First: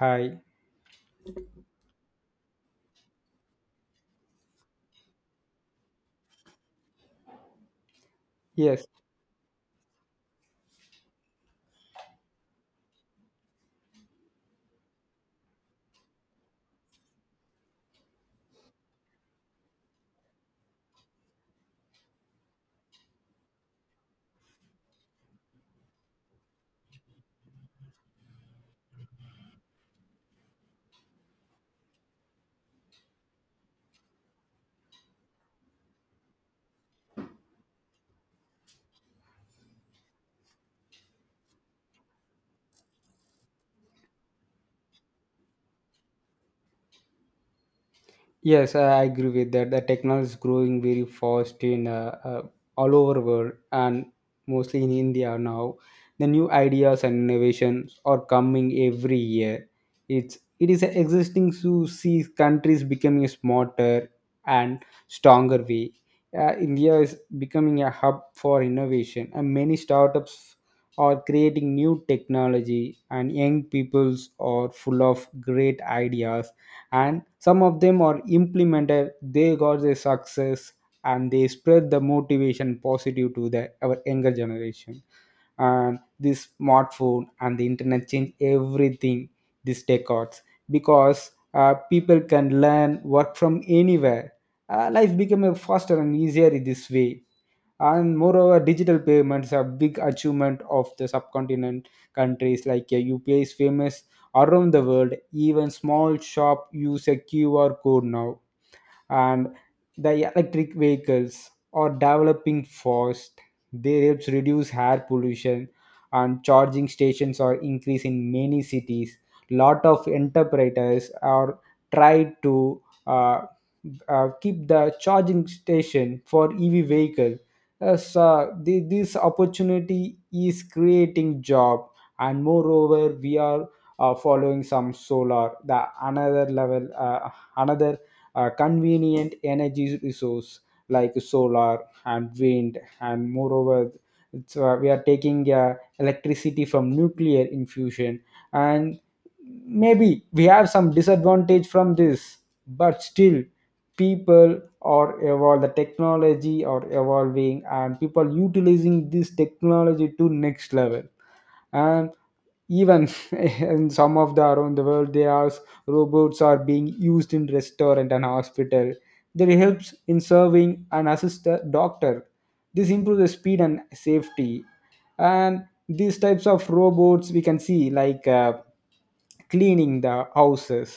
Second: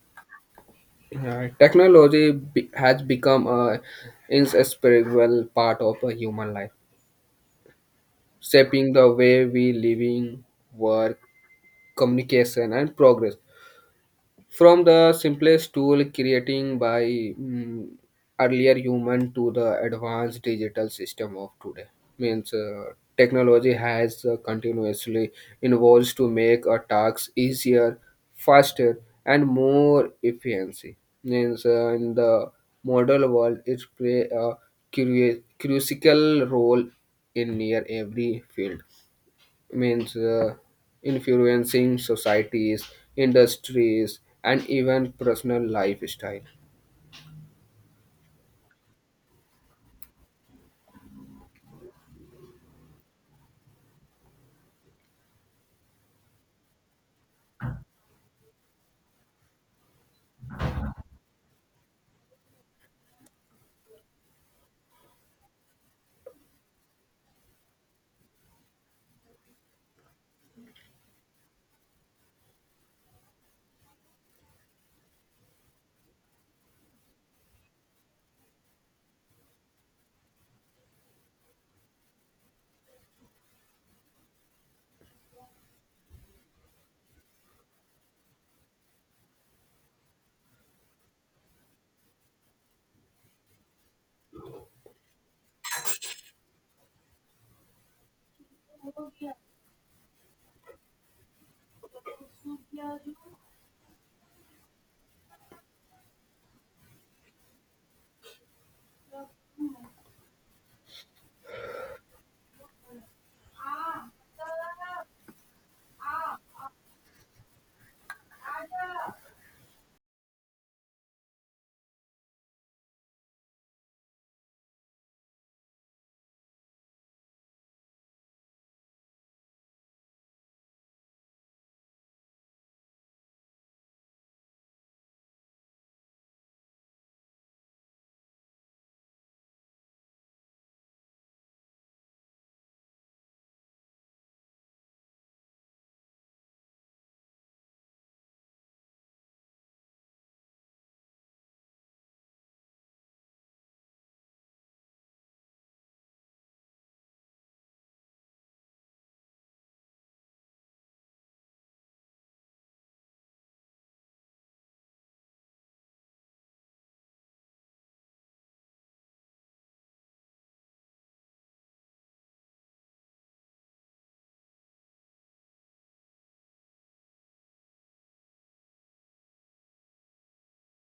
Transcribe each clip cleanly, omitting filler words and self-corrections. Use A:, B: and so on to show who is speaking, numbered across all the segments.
A: Hi.
B: Yeah, technology has become a inseparable part of a human life,
A: Yes,
B: shaping the way we living, work, communication, and progress from the simplest tool creating by earlier human to the advanced digital system of today means technology has continuously evolved to make our tasks easier faster and more efficiency means in the modern world it play a crucial role in near every field means influencing societies, industries, and even personal lifestyle.
A: yes, I agree with that. The technology is growing very fast in all over world and mostly in India now. The new ideas and innovations are coming every year. It is existing to see countries becoming smarter and stronger way. India is becoming a hub for innovation, and many startups are creating new technology, and young peoples are full of great ideas, and some of them are implemented, they got their success, and they spread the motivation positive to the our younger generation. And this smartphone and the internet change everything these decades, because people can learn work from anywhere. Life became a faster and easier in this way. And moreover digital payments are big achievement of the subcontinent countries like upi is famous around the world, even small shop use a qr code now. And the electric vehicles are developing fast. They helps reduce air pollution, and charging stations are increased in many cities. Lot of enterprises are try to keep the charging station for EV vehicle. So this opportunity is creating job, and moreover, we are following some solar, the another level, another convenient energy resource like solar and wind. And moreover, so we are taking electricity from nuclear infusion, and maybe we have some disadvantage from this, but still people are evolve, the technology are evolving, and people utilizing this technology to next level. And even in some of the around the world, they are robots are being used in restaurant and hospital. They helps in serving and assist the doctor. This improves the speed and safety. And these types of robots we can see like cleaning the houses.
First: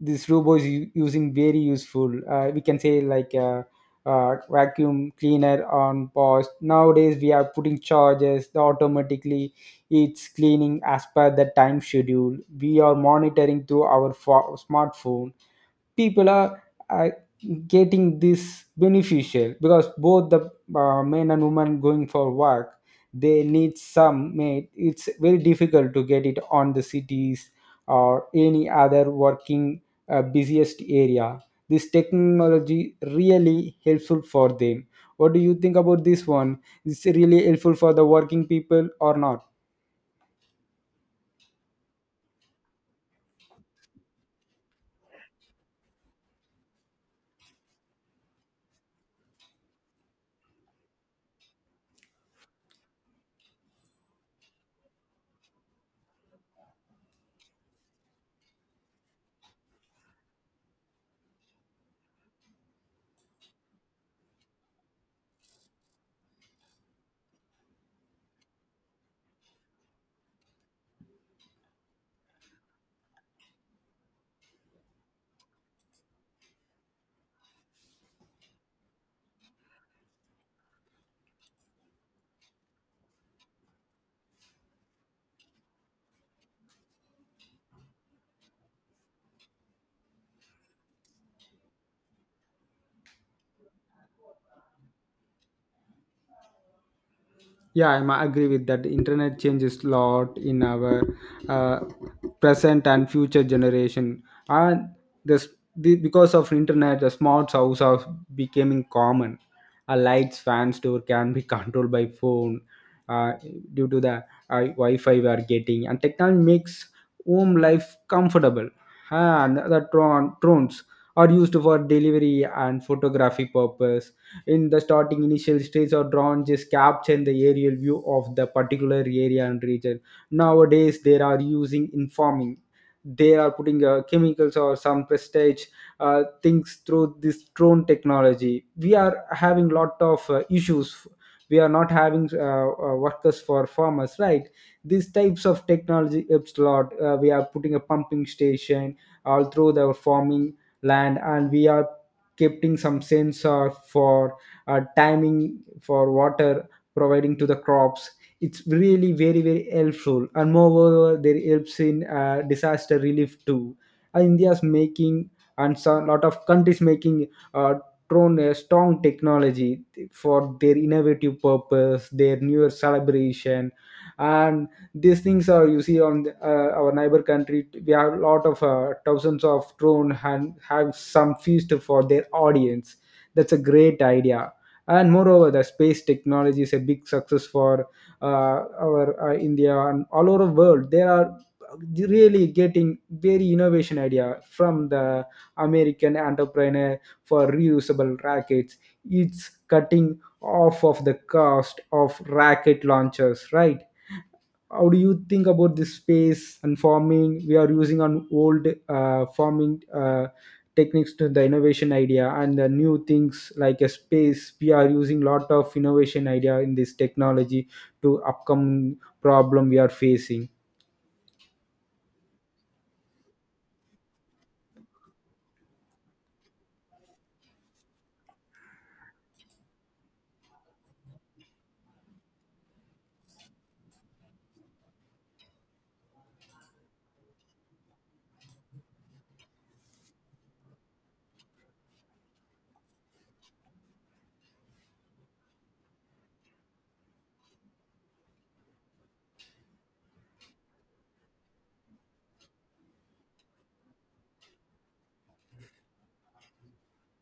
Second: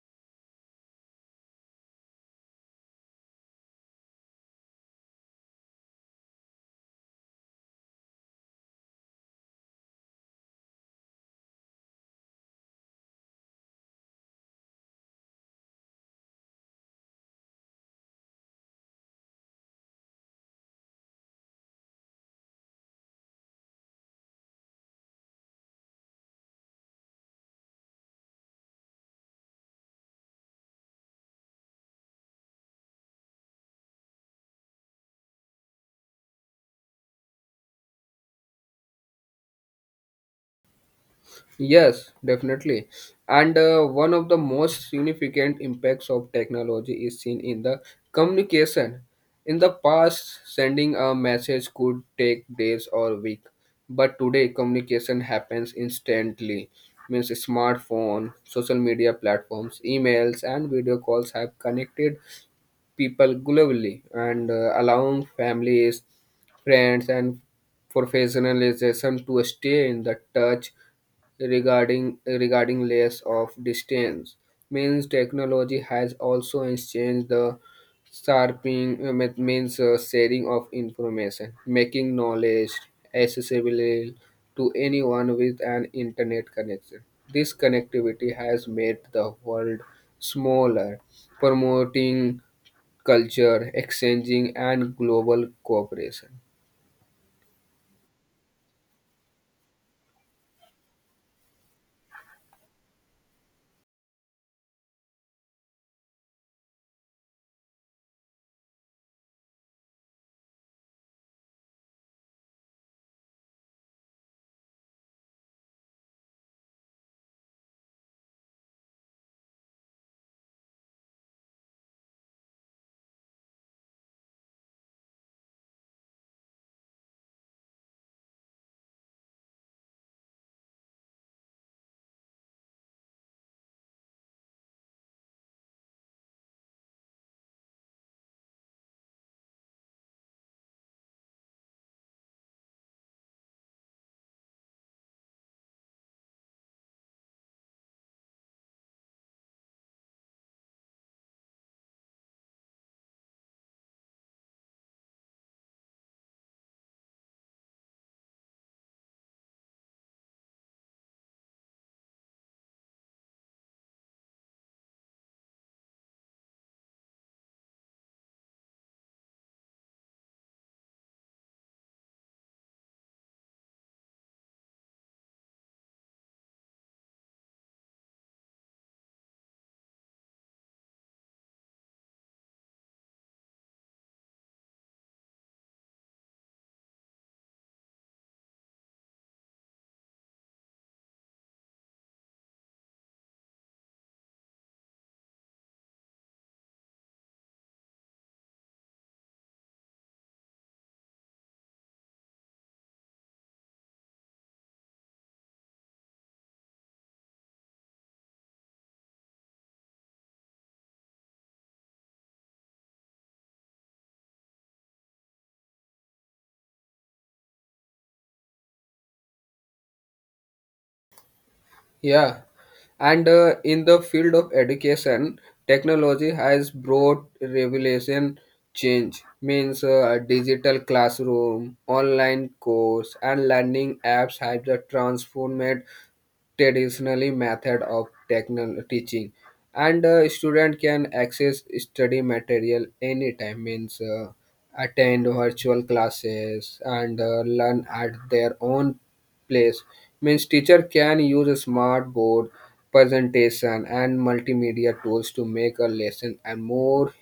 A: This robot is using very useful. We can say like a, vacuum cleaner on post. Nowadays we are putting charges. They automatically, it's cleaning as per the time schedule, we are monitoring through our smartphone. People are uh, getting this beneficial because both the men and women going for work, they need some mate, it's very difficult to get it on the cities or any other working busiest area. This technology really helpful for them. What do you think about this one? Is it really helpful for the working people or not?
B: Yes, definitely. And one of the most significant impacts of technology is seen in the communication. In the past, sending a message could take days or weeks, but today communication happens instantly. Means smartphone, social media platforms, emails, and video calls have connected people globally and allowing families, friends, and professionalization to stay in the touch regarding layers of distance means technology has also changed the sharpening means sharing of information making knowledge accessible to anyone with an internet connection. This connectivity has made the world smaller, promoting culture, exchanging, and global cooperation.
A: Yeah, agree with that. Internet changes lot in our uh, present and future generation, and this because of internet, the smart house are becoming common. A lights, fans, door can be controlled by phone, uh, due to the Wi-Fi we are getting, and technology makes home life comfortable. And the drones are used for delivery and photography purpose. In the starting initial stage, or drawn just capture the aerial view of the particular area and region. Nowadays they are using informing, they are putting chemicals or some prestige things through this drone technology. We are having lot of issues, we are not having workers for farmers, right? These types of technology helps a lot. We are putting a pumping station all through the farming land, and we are keeping some sensor for timing for water providing to the crops. It's really very very helpful, and moreover there helps in disaster relief too. India's making, and a lot of countries making uh, thrown a strong technology for their innovative purpose, their newer celebration. And these things are you see on the, our neighbor country we have a lot of thousands of drone and have some feast for their audience. That's a great idea. And moreover the space technology is a big success for uh, our india and all over the world. There are really getting very innovation idea from the american entrepreneur for reusable rackets. It's cutting off of the cost of racket launchers, right? How do you think about this space and farming? We are using on old farming techniques to the innovation idea and the new things like a space. We are using lot of innovation idea in this technology to upcoming problem we are facing.
B: Yeah, and in the field of education, technology has brought revelation change. Means digital classroom, online course, and learning apps have the transformed traditionally method of technical teaching and student can access study material anytime means attend virtual classes and learn at their own place. Means teacher can use a smart board presentation and multimedia tools to make a lesson and more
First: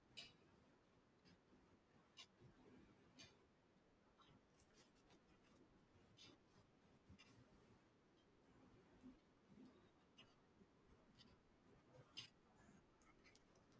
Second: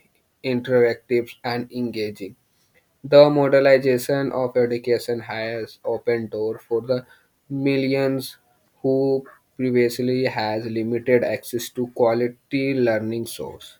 B: interactive and engaging. The modernization of education has opened door for the millions who previously has limited access to quality learning source.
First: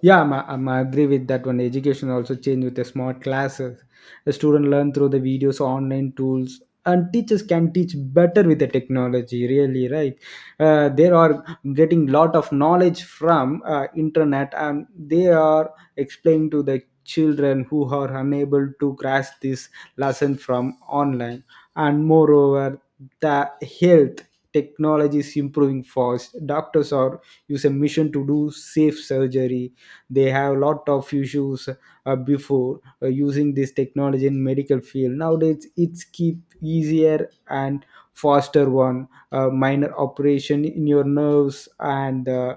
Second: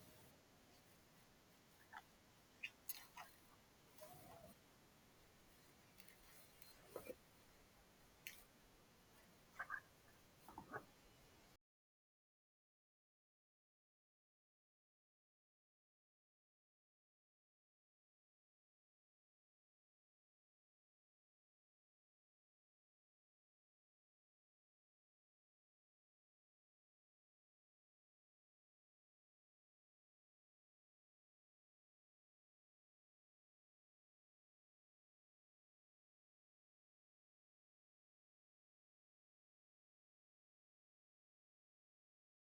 A: Yeah, I'm agree with that one. Education also change with the smart classes. The student learn through the videos, online tools, and teachers can teach better with the technology. Really, right? They are getting lot of knowledge from internet, and they are explaining to the children who are unable to grasp this lesson from online. And moreover, the health technology is improving fast. Doctors are use a mission to do safe surgery. They have lot of issues before using this technology in medical field. Nowadays it's keep easier and faster one, minor operation in your nerves and uh,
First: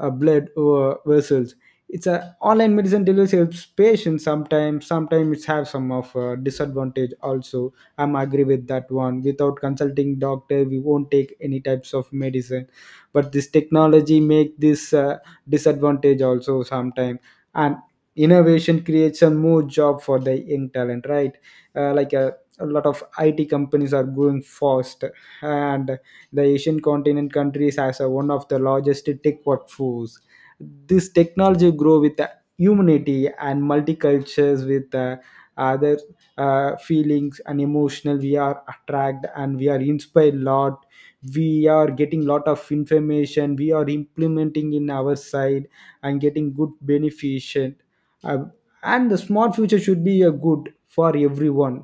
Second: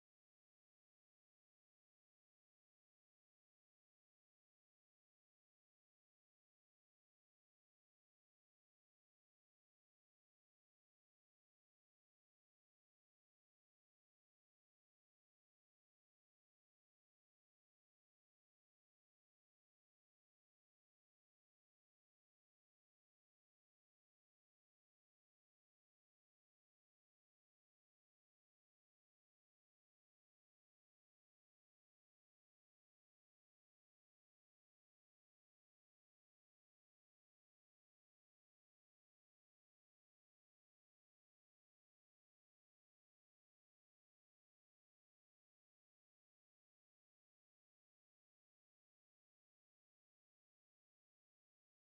A: uh, blood vessels. It's a online medicine delivery helps patients. Sometimes, sometimes it's have some of disadvantage also. I'm agree with that one, without consulting doctor we won't take any types of medicine. But this technology make this disadvantage also sometime. And innovation creates a more job for the young talent, right? Like a lot of it companies are growing fast. And the asian continent countries has a, one of the largest tech workforce. This technology grow with the humanity and multicultures with other feelings and emotional. We are attracted and we are inspired a lot. We are getting lot of information, we are implementing in our side and getting good beneficent. Uh, and the smart future should be a good for everyone.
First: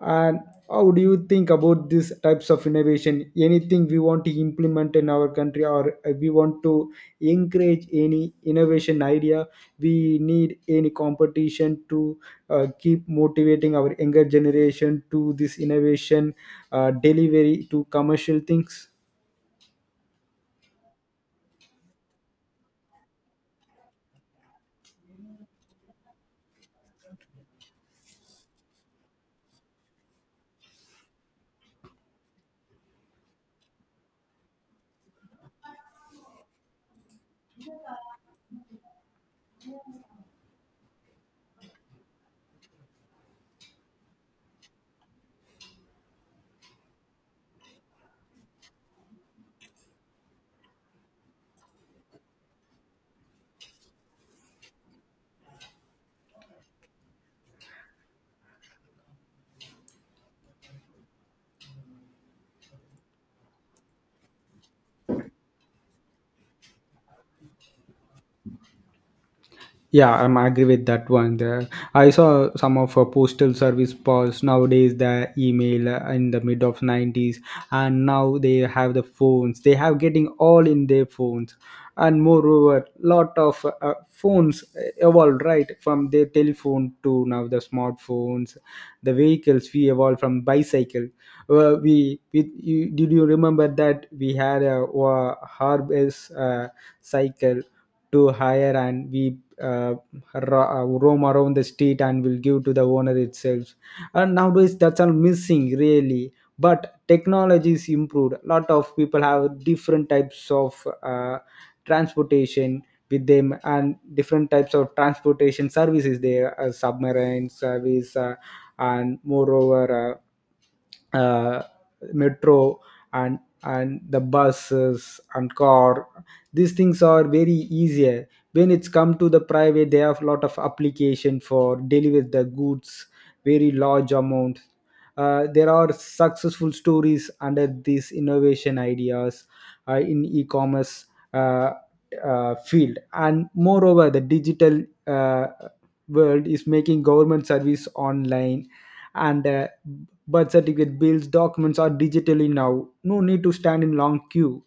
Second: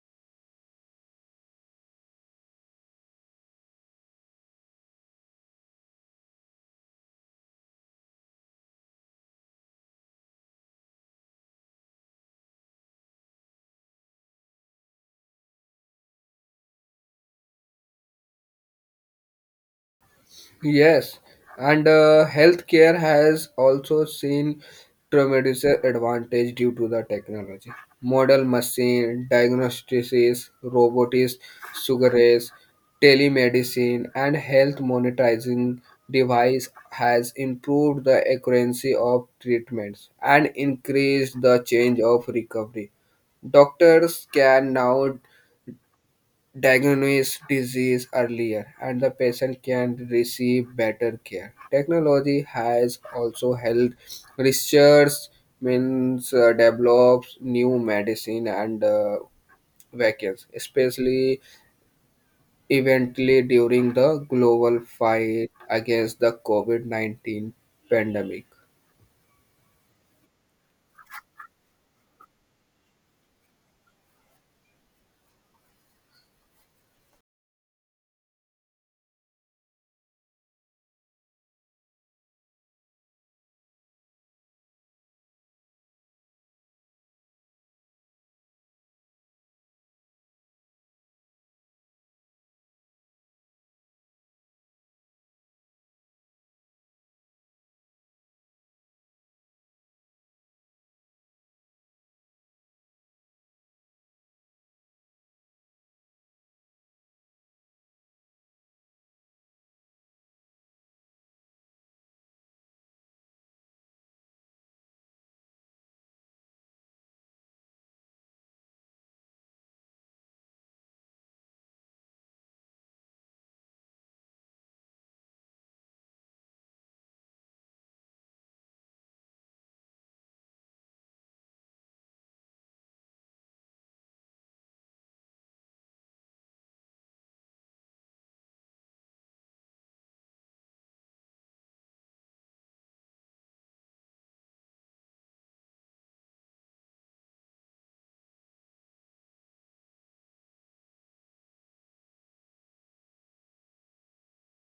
A: And how do you think about these types of innovation? Anything we want to implement in our country, or we want to encourage any innovation idea? We need any competition to keep motivating our younger generation to this innovation, delivery to commercial things?
B: Yes, and healthcare has also seen tremendous advantage due to the technology. Model machine, diagnostics, robotics, sugar rays, telemedicine, and health monitoring device has improved the accuracy of treatments and increased the change of recovery. Doctors can now diagnose disease earlier and the patient can receive better care. Technology has also helped research means develops new medicine and vaccines, especially eventually during the global fight against the COVID-19 pandemic.
A: Yeah, I'm agree with that one. The, I saw some of postal service pause nowadays. The email in the mid of nineties, and now they have the phones. They have getting all in their phones, and moreover, lot of phones evolved right from their telephone to now the smartphones. The vehicles we evolved from bicycle. Did you remember that we had a, harvest cycle to hire, and we uh, roam around the street and will give to the owner itself. And nowadays that's all missing, really. But technology is improved, a lot of people have different types of transportation with them, and different types of transportation services there, submarine service. Uh, and moreover uh, uh, metro and the buses and car. These things are very easier when it's come to the private. They have a lot of application for deliver the goods, very large amount. There are successful stories under these innovation ideas in e-commerce uh, field. And moreover the digital world is making government service online, and birth certificate, bills, documents are digitally now, no need to stand in long queue.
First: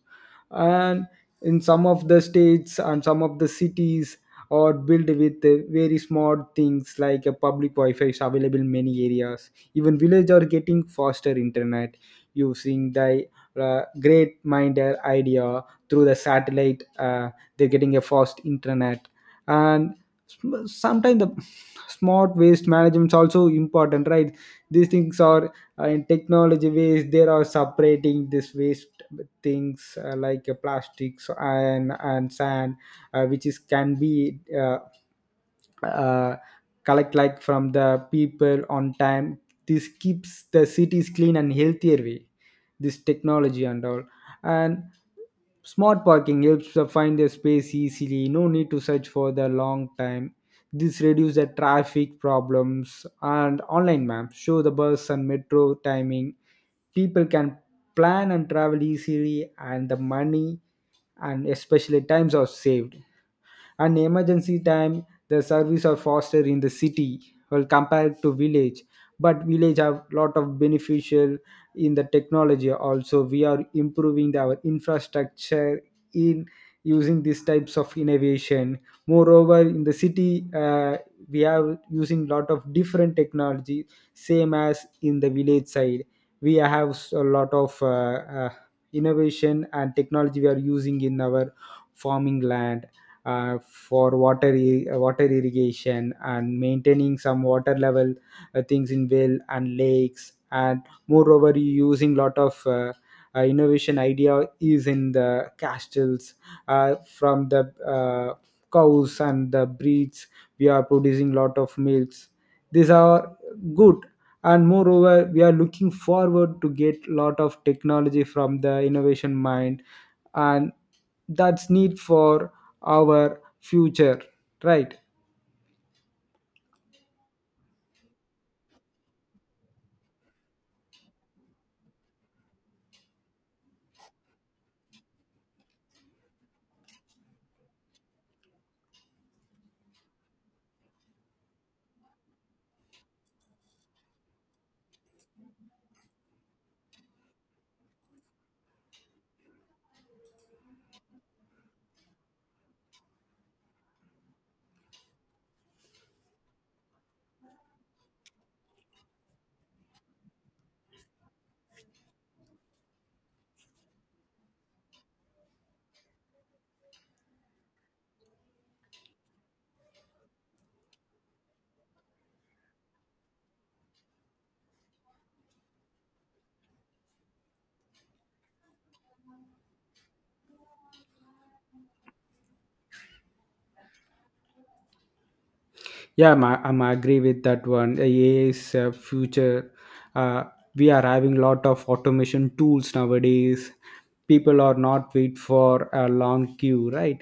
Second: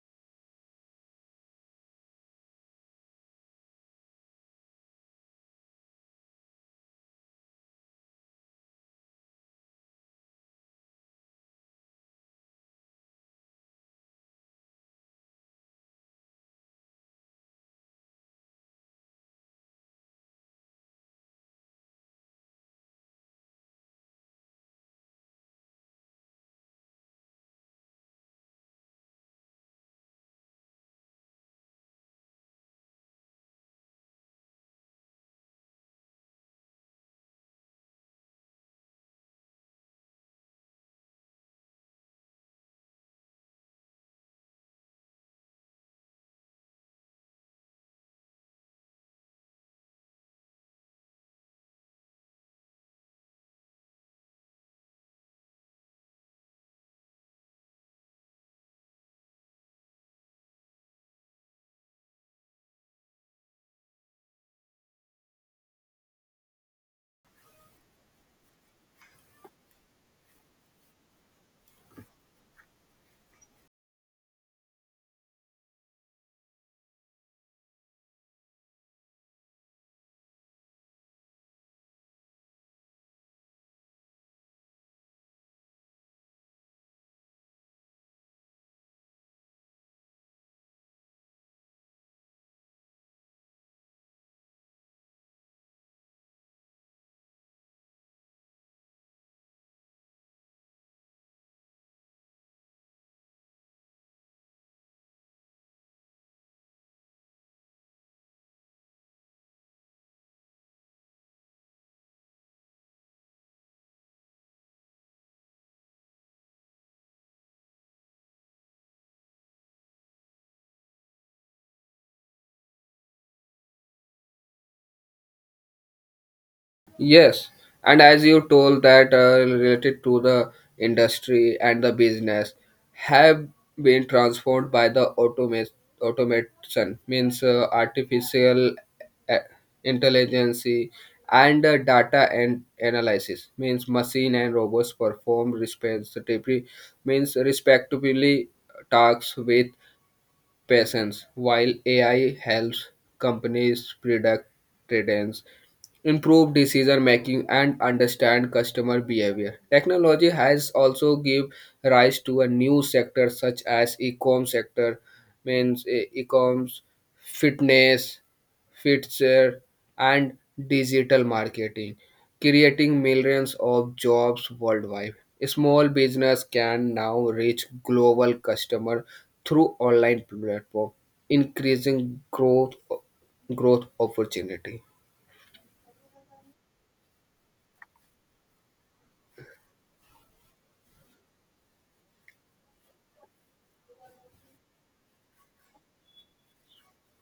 A: And in some of the states and some of the cities are built with very smart things like a public wi-fi is available in many areas. Even village are getting faster internet using the great minder idea through the satellite. They're getting a fast internet. And sometimes the smart waste management is also important, right? These things are in technology ways they are separating this waste things like plastics and sand, which is can be uh, collect like from the people on time. This keeps the cities clean and healthier way, this technology and all. And smart parking helps to find the space easily, no need to search for the long time. This reduces the traffic problems, and online maps show the bus and metro timing. People can plan and travel easily, and the money and especially times are saved. And emergency time the service are faster in the city, well compared to village. But village have lot of beneficial in the technology also. We are improving our infrastructure in using these types of innovation. Moreover in the city, we are using lot of different technology. Same as in the village side, we have a lot of uh, innovation and technology we are using in our farming land, for water irrigation and maintaining some water level things in well and lakes. And moreover using lot of innovation idea is in the castles, from the cows and the breeds, we are producing lot of milks. These are good. And moreover we are looking forward to get lot of technology from the innovation mind, and that's need for our future, right?
B: Yes, and as you told that related to the industry and the business have been transformed by the automate automation means artificial uh, intelligence and data and analysis means machine and robots perform respectively means respectively tasks with patience. While AI helps companies predict trends, improve decision making, and understand customer behavior, technology has also give rise to a new sector such as e-com sector, means e-coms, fitness, fixture and digital marketing, creating millions of jobs worldwide. Small business can now reach global customer through online platform, increasing growth opportunity.
A: Yeah, I'm agree with that one. AI is future. Uh, we are having lot of automation tools nowadays. People are not wait for a long queue, right?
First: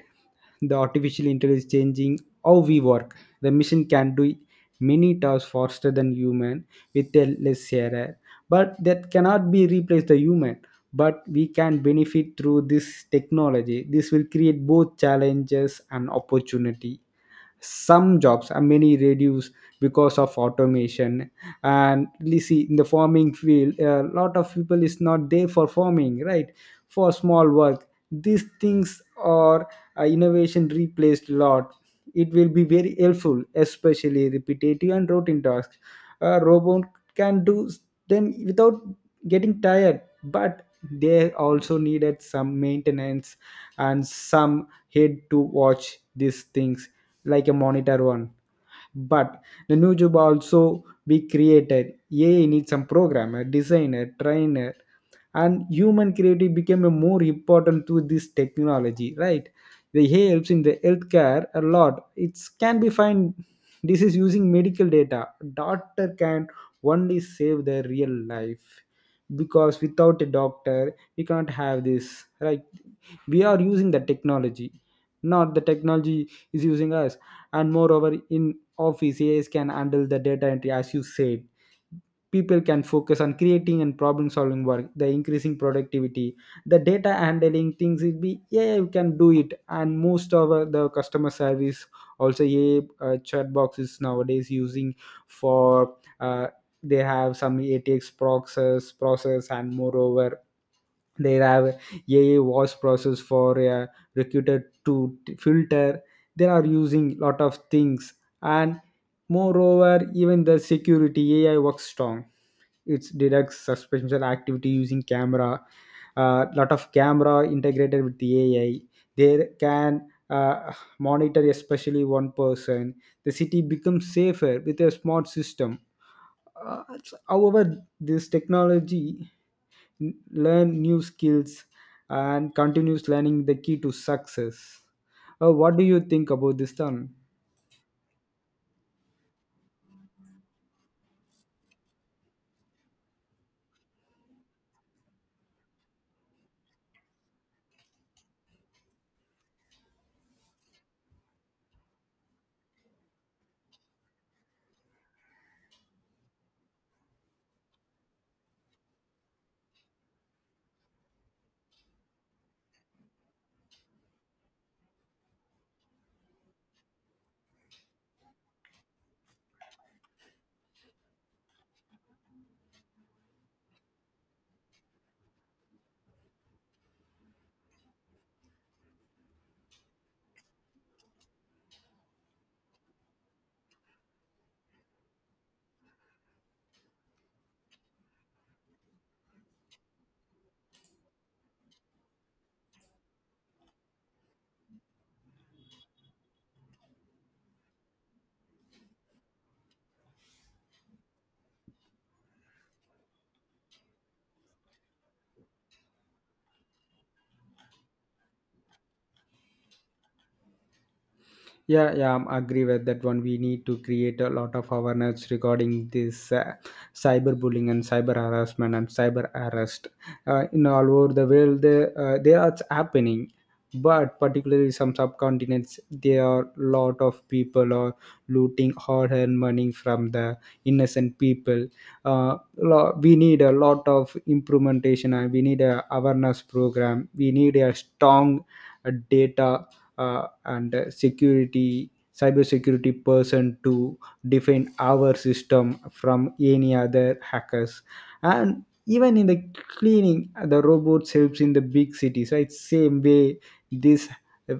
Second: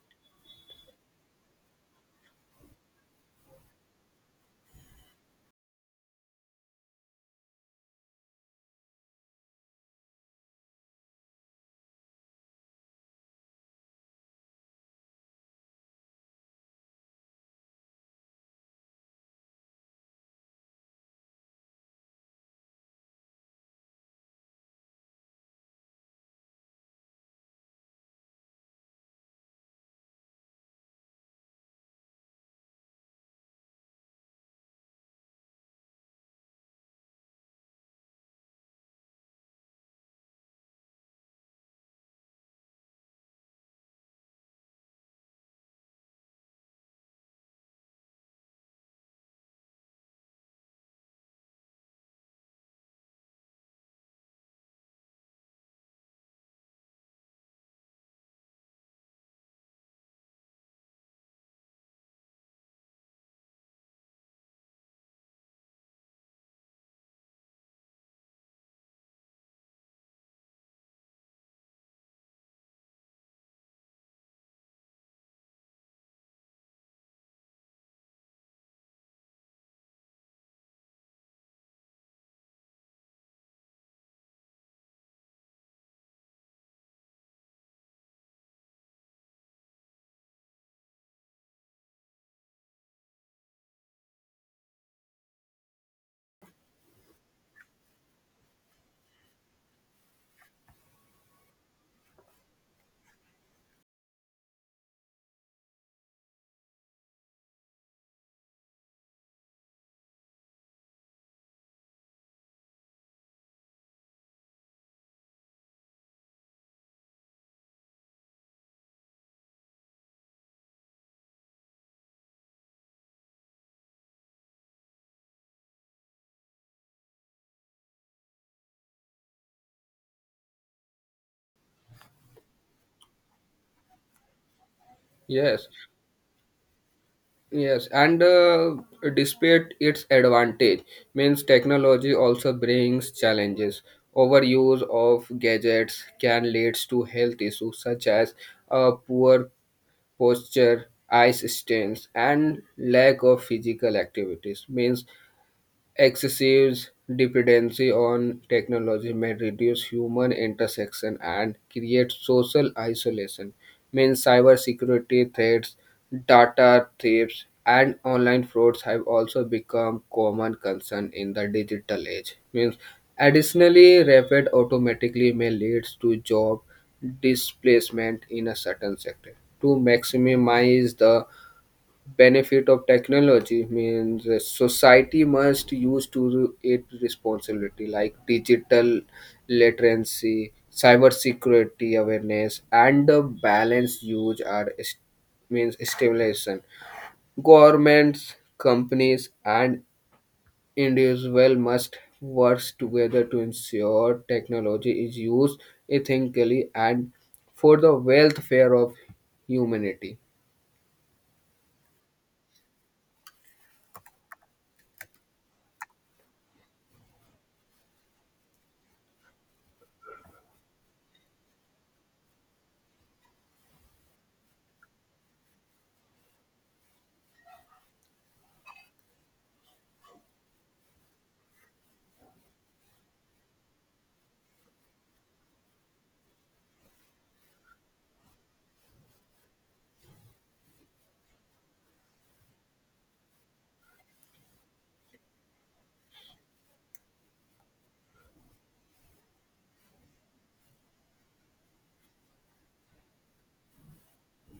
A: The artificial intelligence changing how we work. The machine can do many tasks faster than human with a less error, but that cannot be replaced the human. But we can benefit through this technology. This will create both challenges and opportunity, some jobs are many reduced because of automation. And you see in the farming field a lot of people is not there for farming, right? For small work these things are, innovation replaced a lot. It will be very helpful especially repetitive and routine tasks. A robot can do them without getting tired, but they also needed some maintenance, and some hate to watch these things, like a monitor one. But the new job also be created. AI needs some programmer, designer, trainer, and human creativity became a more important to this technology, right? The AI helps in the healthcare a lot. It can be find this is using medical data. Doctor can only save their real life, because without a doctor we can't have this, right? We are using the technology, not the technology is using us. And moreover in office ais can handle the data entry, as you said, people can focus on creating and problem solving work, the increasing productivity. The data handling things will be, yeah, you can do it. And most of the customer service also, yeah, chat boxes nowadays using for they have some atx process. And moreover they have ai voice process for a recruiter to filter. They are using lot of things. And moreover even the security ai works strong. It detects suspicious activity using camera. Lot of camera integrated with the ai. They can uh, monitor especially one person. The city becomes safer with a smart system. However this technology, n- learn new skills, and continuous learning the key to success.
B: Yes,
A: What do you think about this, Tan?
B: yes, and despite its advantage, means technology also brings challenges. Overuse of gadgets can lead to health issues such as poor posture, eye stains, and lack of physical activities means excessive dependency on technology may reduce human intersection and create social isolation. Means cybersecurity threats, data thieves, and online frauds have also become common concern in the digital age. Means additionally, rapid automatically may lead to job displacement in a certain sector. To maximize the benefit of technology means society must use to it responsibility like digital literacy, cyber security awareness and the balanced use are means stimulation. Governments, companies and individuals must work together to ensure technology is used ethically and for the welfare of humanity.
A: Yeah, yeah, I'm agree with that one. We need to create a lot of awareness regarding this cyberbullying and cyber harassment and cyber arrest. In all over the world, they are happening, but particularly some subcontinents, there are lot of people are looting hard-earned money from the innocent people. We need a lot of implementation, and we need a awareness program. We need a strong data and security cybersecurity person to defend our system from any other hackers. And even in the cleaning the robots helps in the big cities, right? Same way this,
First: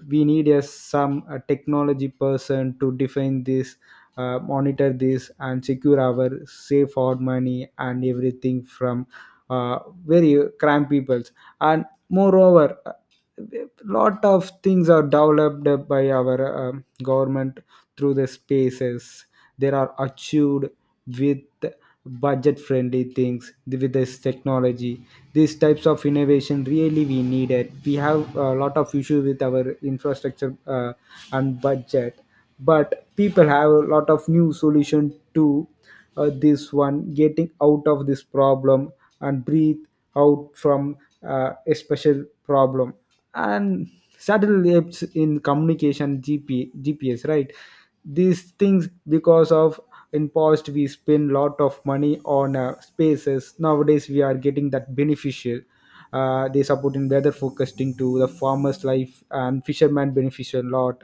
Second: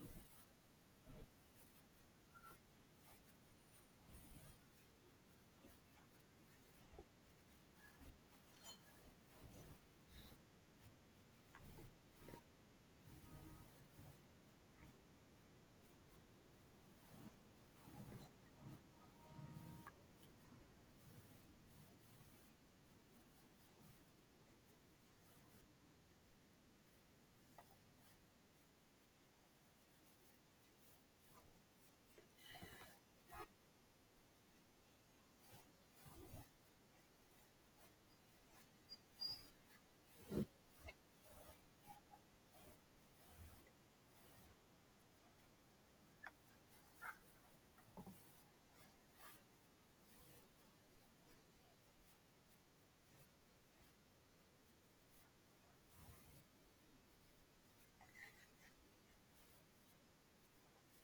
A: we need a some a technology person to defend this, monitor this and secure our safe our money and everything from uh, very crime peoples. And moreover lot of things are developed by our government through the spaces they are achieved with budget friendly things with this technology. These types of innovation really we need it. We have a lot of issue with our infrastructure, and budget, but people have a lot of new solution to this one, getting out of this problem and breathe out from a special problem. And satellites in communication, GP, gps, right? These things because of in past we spend lot of money on spaces, nowadays we are getting that beneficial. They support in weather forecasting to the farmers life and fishermen benefits a lot.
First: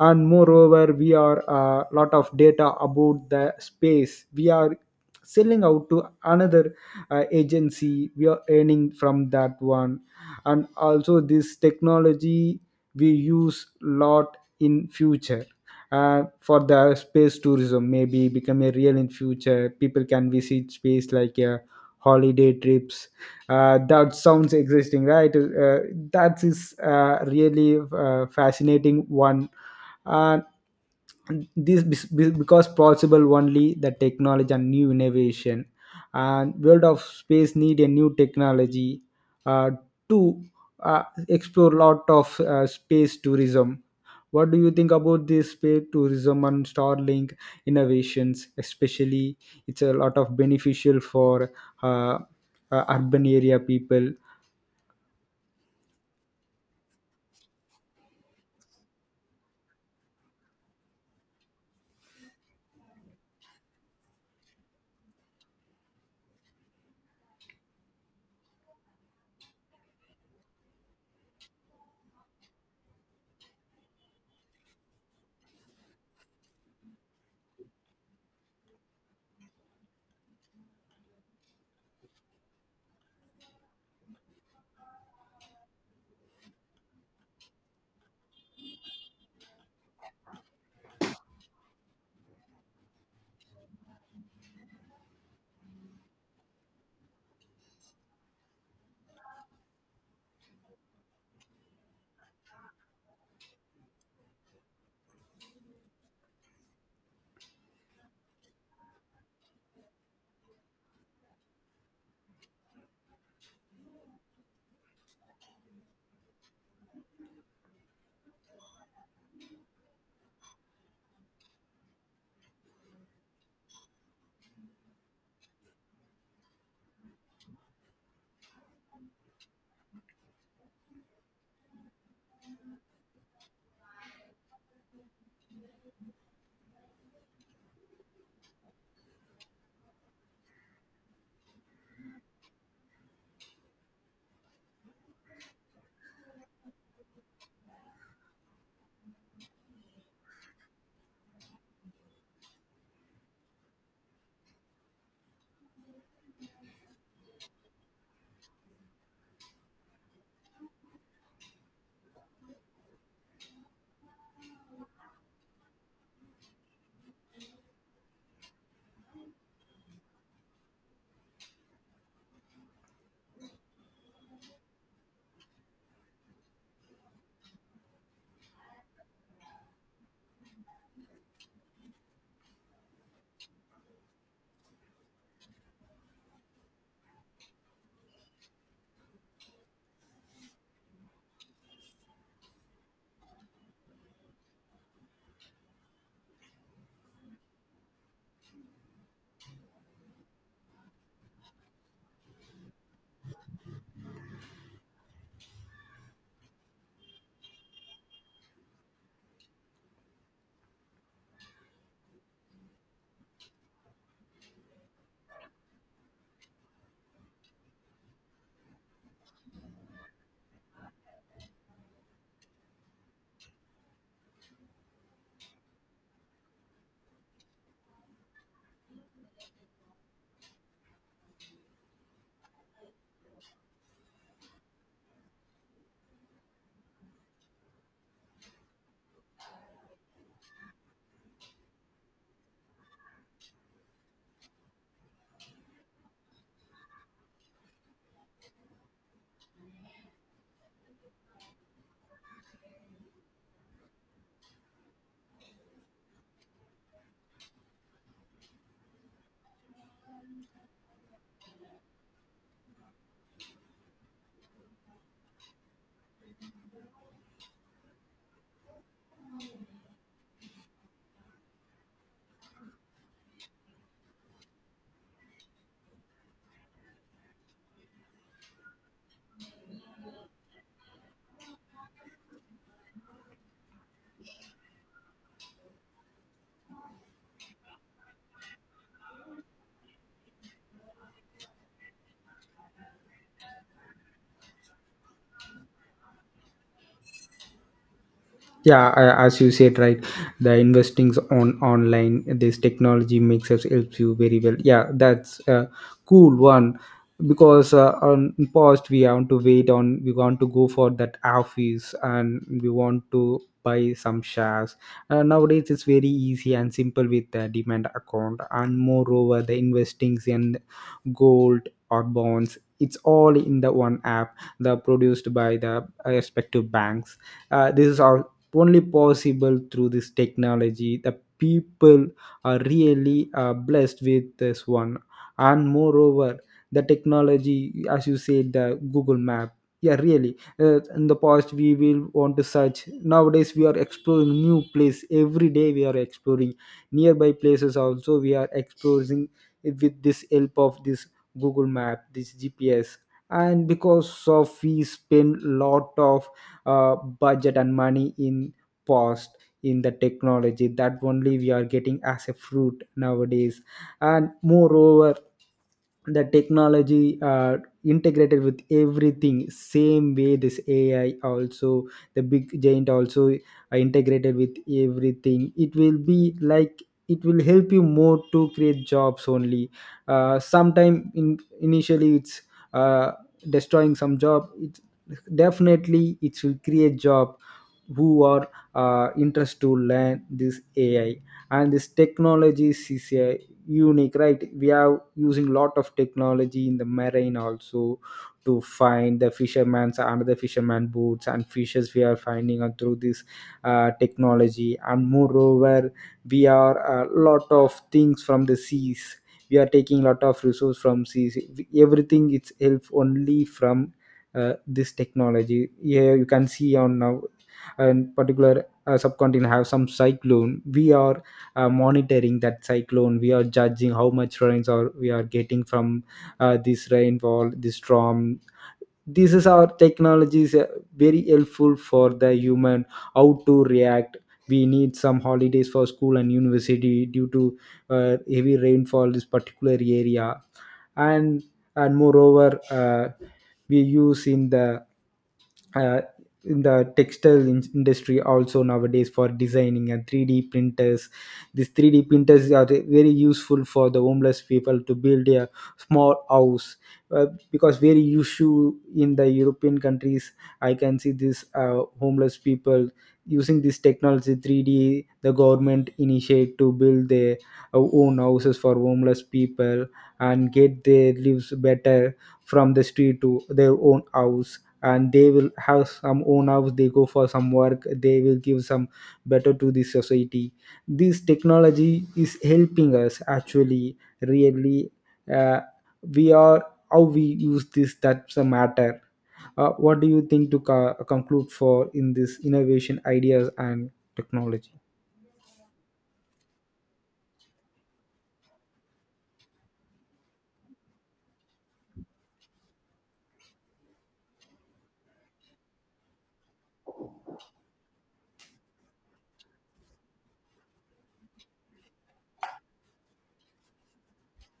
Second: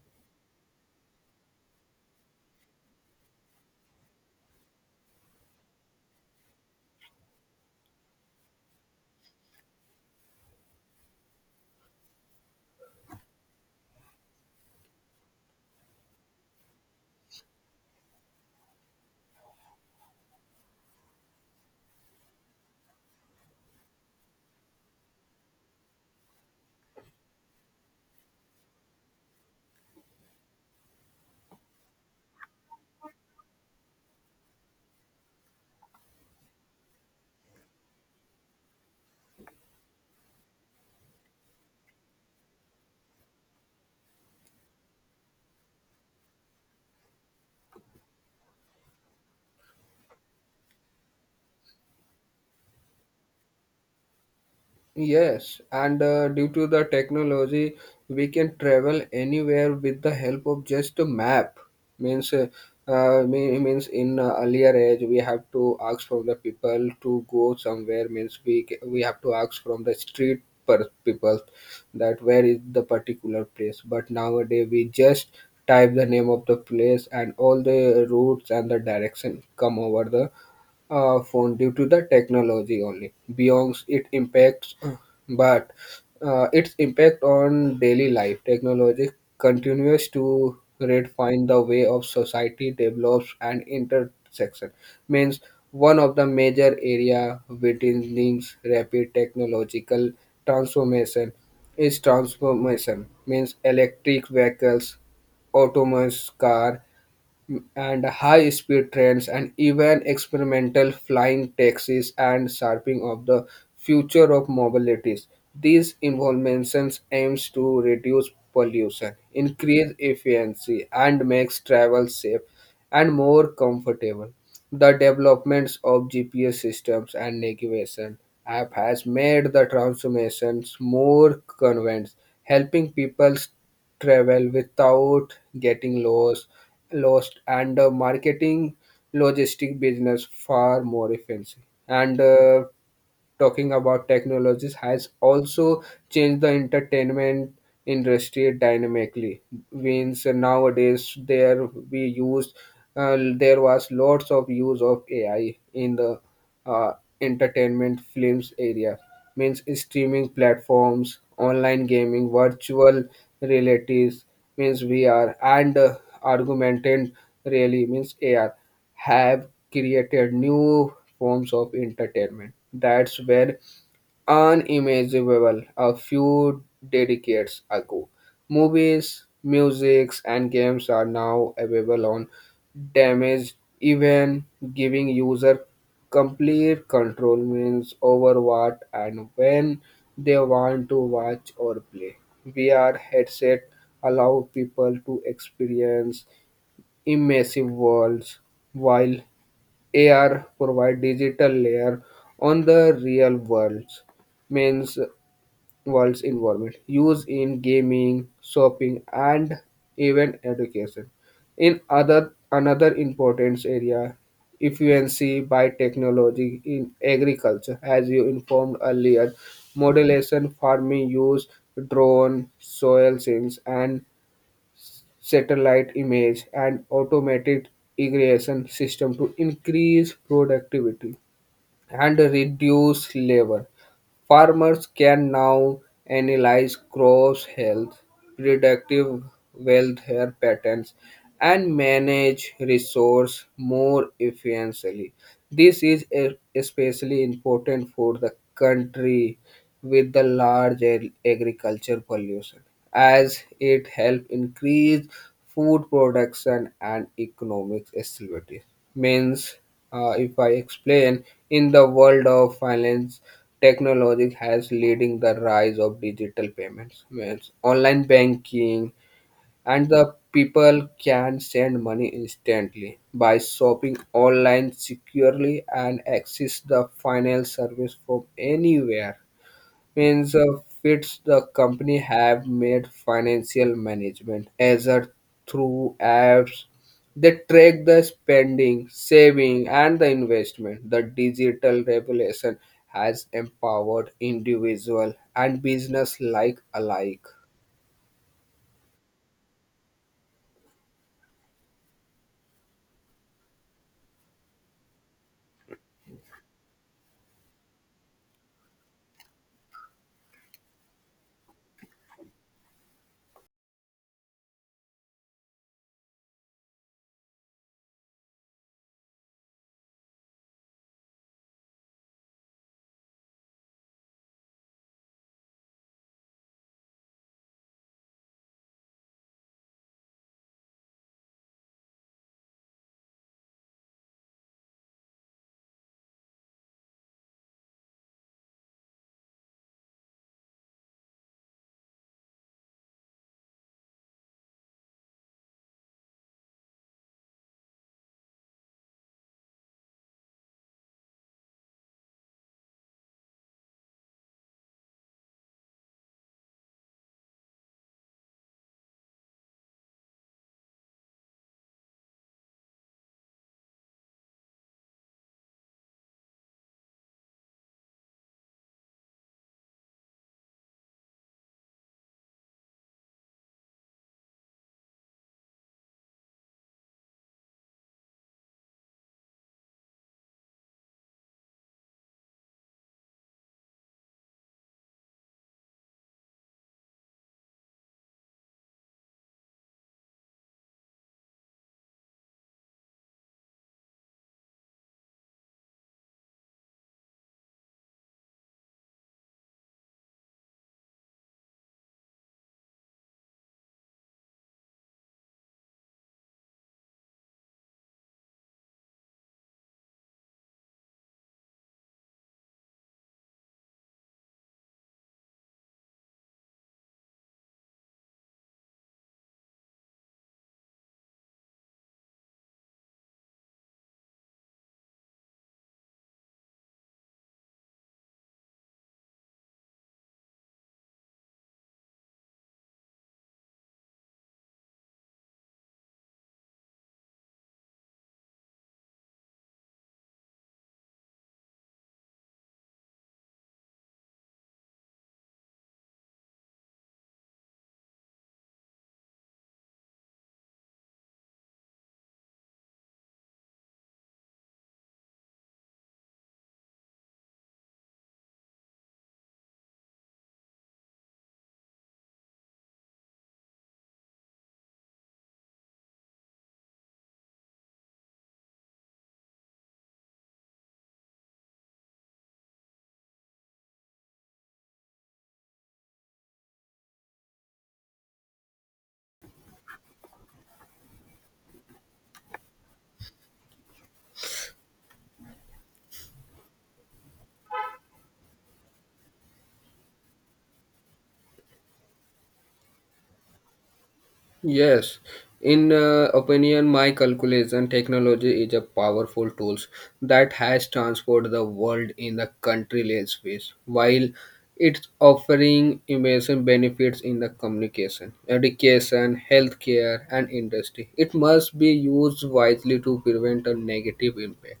A: And moreover we are a lot of data about the space we are selling out to another agency, we are earning from that one. And also this technology we use lot in future for the space tourism. Maybe become a real in future people can visit space like holiday trips. That sounds existing, right? That is really fascinating one. uh, this because possible only the technology and new innovation, and world of space need a new technology uh, too explore lot of space tourism. What do you think about this space tourism and Starlink innovations? Especially, it's a lot of beneficial for uh, urban area people.
B: Yes, and due to the technology, we can travel anywhere with the help of just a map. Means, means in earlier age, we have to ask from the people to go somewhere. Means we have to ask from the street per people that where is the particular place. But nowadays, we just type the name of the place and all the routes and the direction come over the phone due to the technology only. Beyond it impacts, but its impact on daily life. Technology continues to redefine the way of society develops and intersection. Means one of the major area witnessing rapid technological transformation is transformation. Means electric vehicles, autonomous car, and high speed trains and even experimental flying taxis and shaping of the future of mobilities. These innovations aims to reduce pollution, increase efficiency and makes travel safe and more comfortable. The developments of GPS systems and navigation app has made the transformations more convenient, helping people travel without getting lost and marketing logistic business far more efficient and talking about technologies has also changed the entertainment industry dynamically. Means nowadays there we use there was lots of use of ai in the uh, entertainment films area. Means streaming platforms, online gaming, virtual realities means vr and augmented really means ar have created new forms of entertainment that were unimaginable a few decades ago. Movies, music, and games are now available on damage, even giving user complete control means over what and when they want to watch or play. VR headset allow people to experience immersive worlds while AR provide digital layer on the real means world's environment used in gaming, shopping and even education. In other another important area efficiency by technology in agriculture as you informed earlier, modulation farming use drone soil sense and satellite image, and automated irrigation system to increase productivity and reduce labor. Farmers can now analyze crops' health, productive welfare patterns, and manage resource more efficiently. This is especially important for the country with the large agriculture pollution as it help increase food production and economic stability. Means if I explain in the world of finance, technology has leading the rise of digital payments means online banking, and the people can send money instantly by shopping online securely and access the final service from anywhere. Means fits the company have made financial management as a through apps, they track the spending, saving and the investment. The digital revolution has empowered individual and business like alike.
A: Yeah, as you said, right? The investings on online this technology makes us helps you very well. Yeah, that's a cool one, because on past we want to wait on, we want to go for that office and we want to buy some shares. Nowadays it's very easy and simple with the demand account. And moreover the investings in gold or bonds, it's all in the one app the produced by the respective banks. This is all only possible through this technology. The people are really blessed with this one. And moreover the technology, as you said, the google map, yeah, really, in the past we will want to search, nowadays we are exploring new place every day, we are exploring nearby places also, we are exploring it with this help of this google map, this gps. And because of we spend lot of budget and money in past in the technology, that only we are getting as a fruit nowadays. And moreover the technology integrated with everything, same way this ai also, the big giant also are integrated with everything. It will be like, it will help you more to create jobs only. Sometime in initially it's uh, destroying some job. It definitely it will create job, who are interest to learn this ai. And this technology is a unique, right? We are using lot of technology in the marine also, to find the fishermen's and the fisherman boots and fishes we are finding out through this technology. And moreover we are a lot of things from the seas, we are taking lot of resource from seas, everything it's help only from this technology. Yeah, you can see on now. And particular subcontinent have some cyclone, we are monitoring that cyclone, we are judging how much rains are we are getting from this rainfall, this storm. This is our technology is very helpful for the human, how to react. We need some holidays for school and university due to heavy rainfall this particular area. and and moreover we use uh, in the textile industry also nowadays for designing and 3D printers. These 3D printers are very useful for the homeless people to build a small house. Uh, because very usual in the european countries, I can see this homeless people using this technology, 3D the government initiate to build their own houses for homeless people, and get their lives better from the street to their own house. And they will have some own house, they go for some work, they will give some better to the society. This technology is helping us actually really, uh, we are how we use this, that's a matter. What do you think to conclude for in this innovation ideas and technology?
B: Yes, in opinion, my calculation technology is a powerful tools that has transformed the world in the countryless ways, while it's offering immense benefits in the communication, education, healthcare, and industry. It must be used wisely to prevent a negative impact.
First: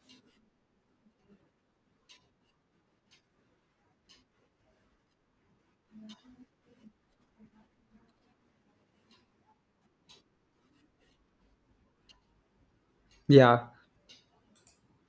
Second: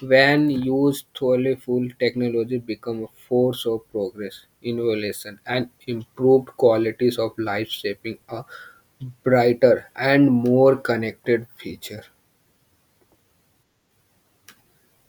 B: When used thoroughly, full technology become a force of progress, innovation, and improved qualities of life, shaping a brighter and more connected future.
A: Yeah.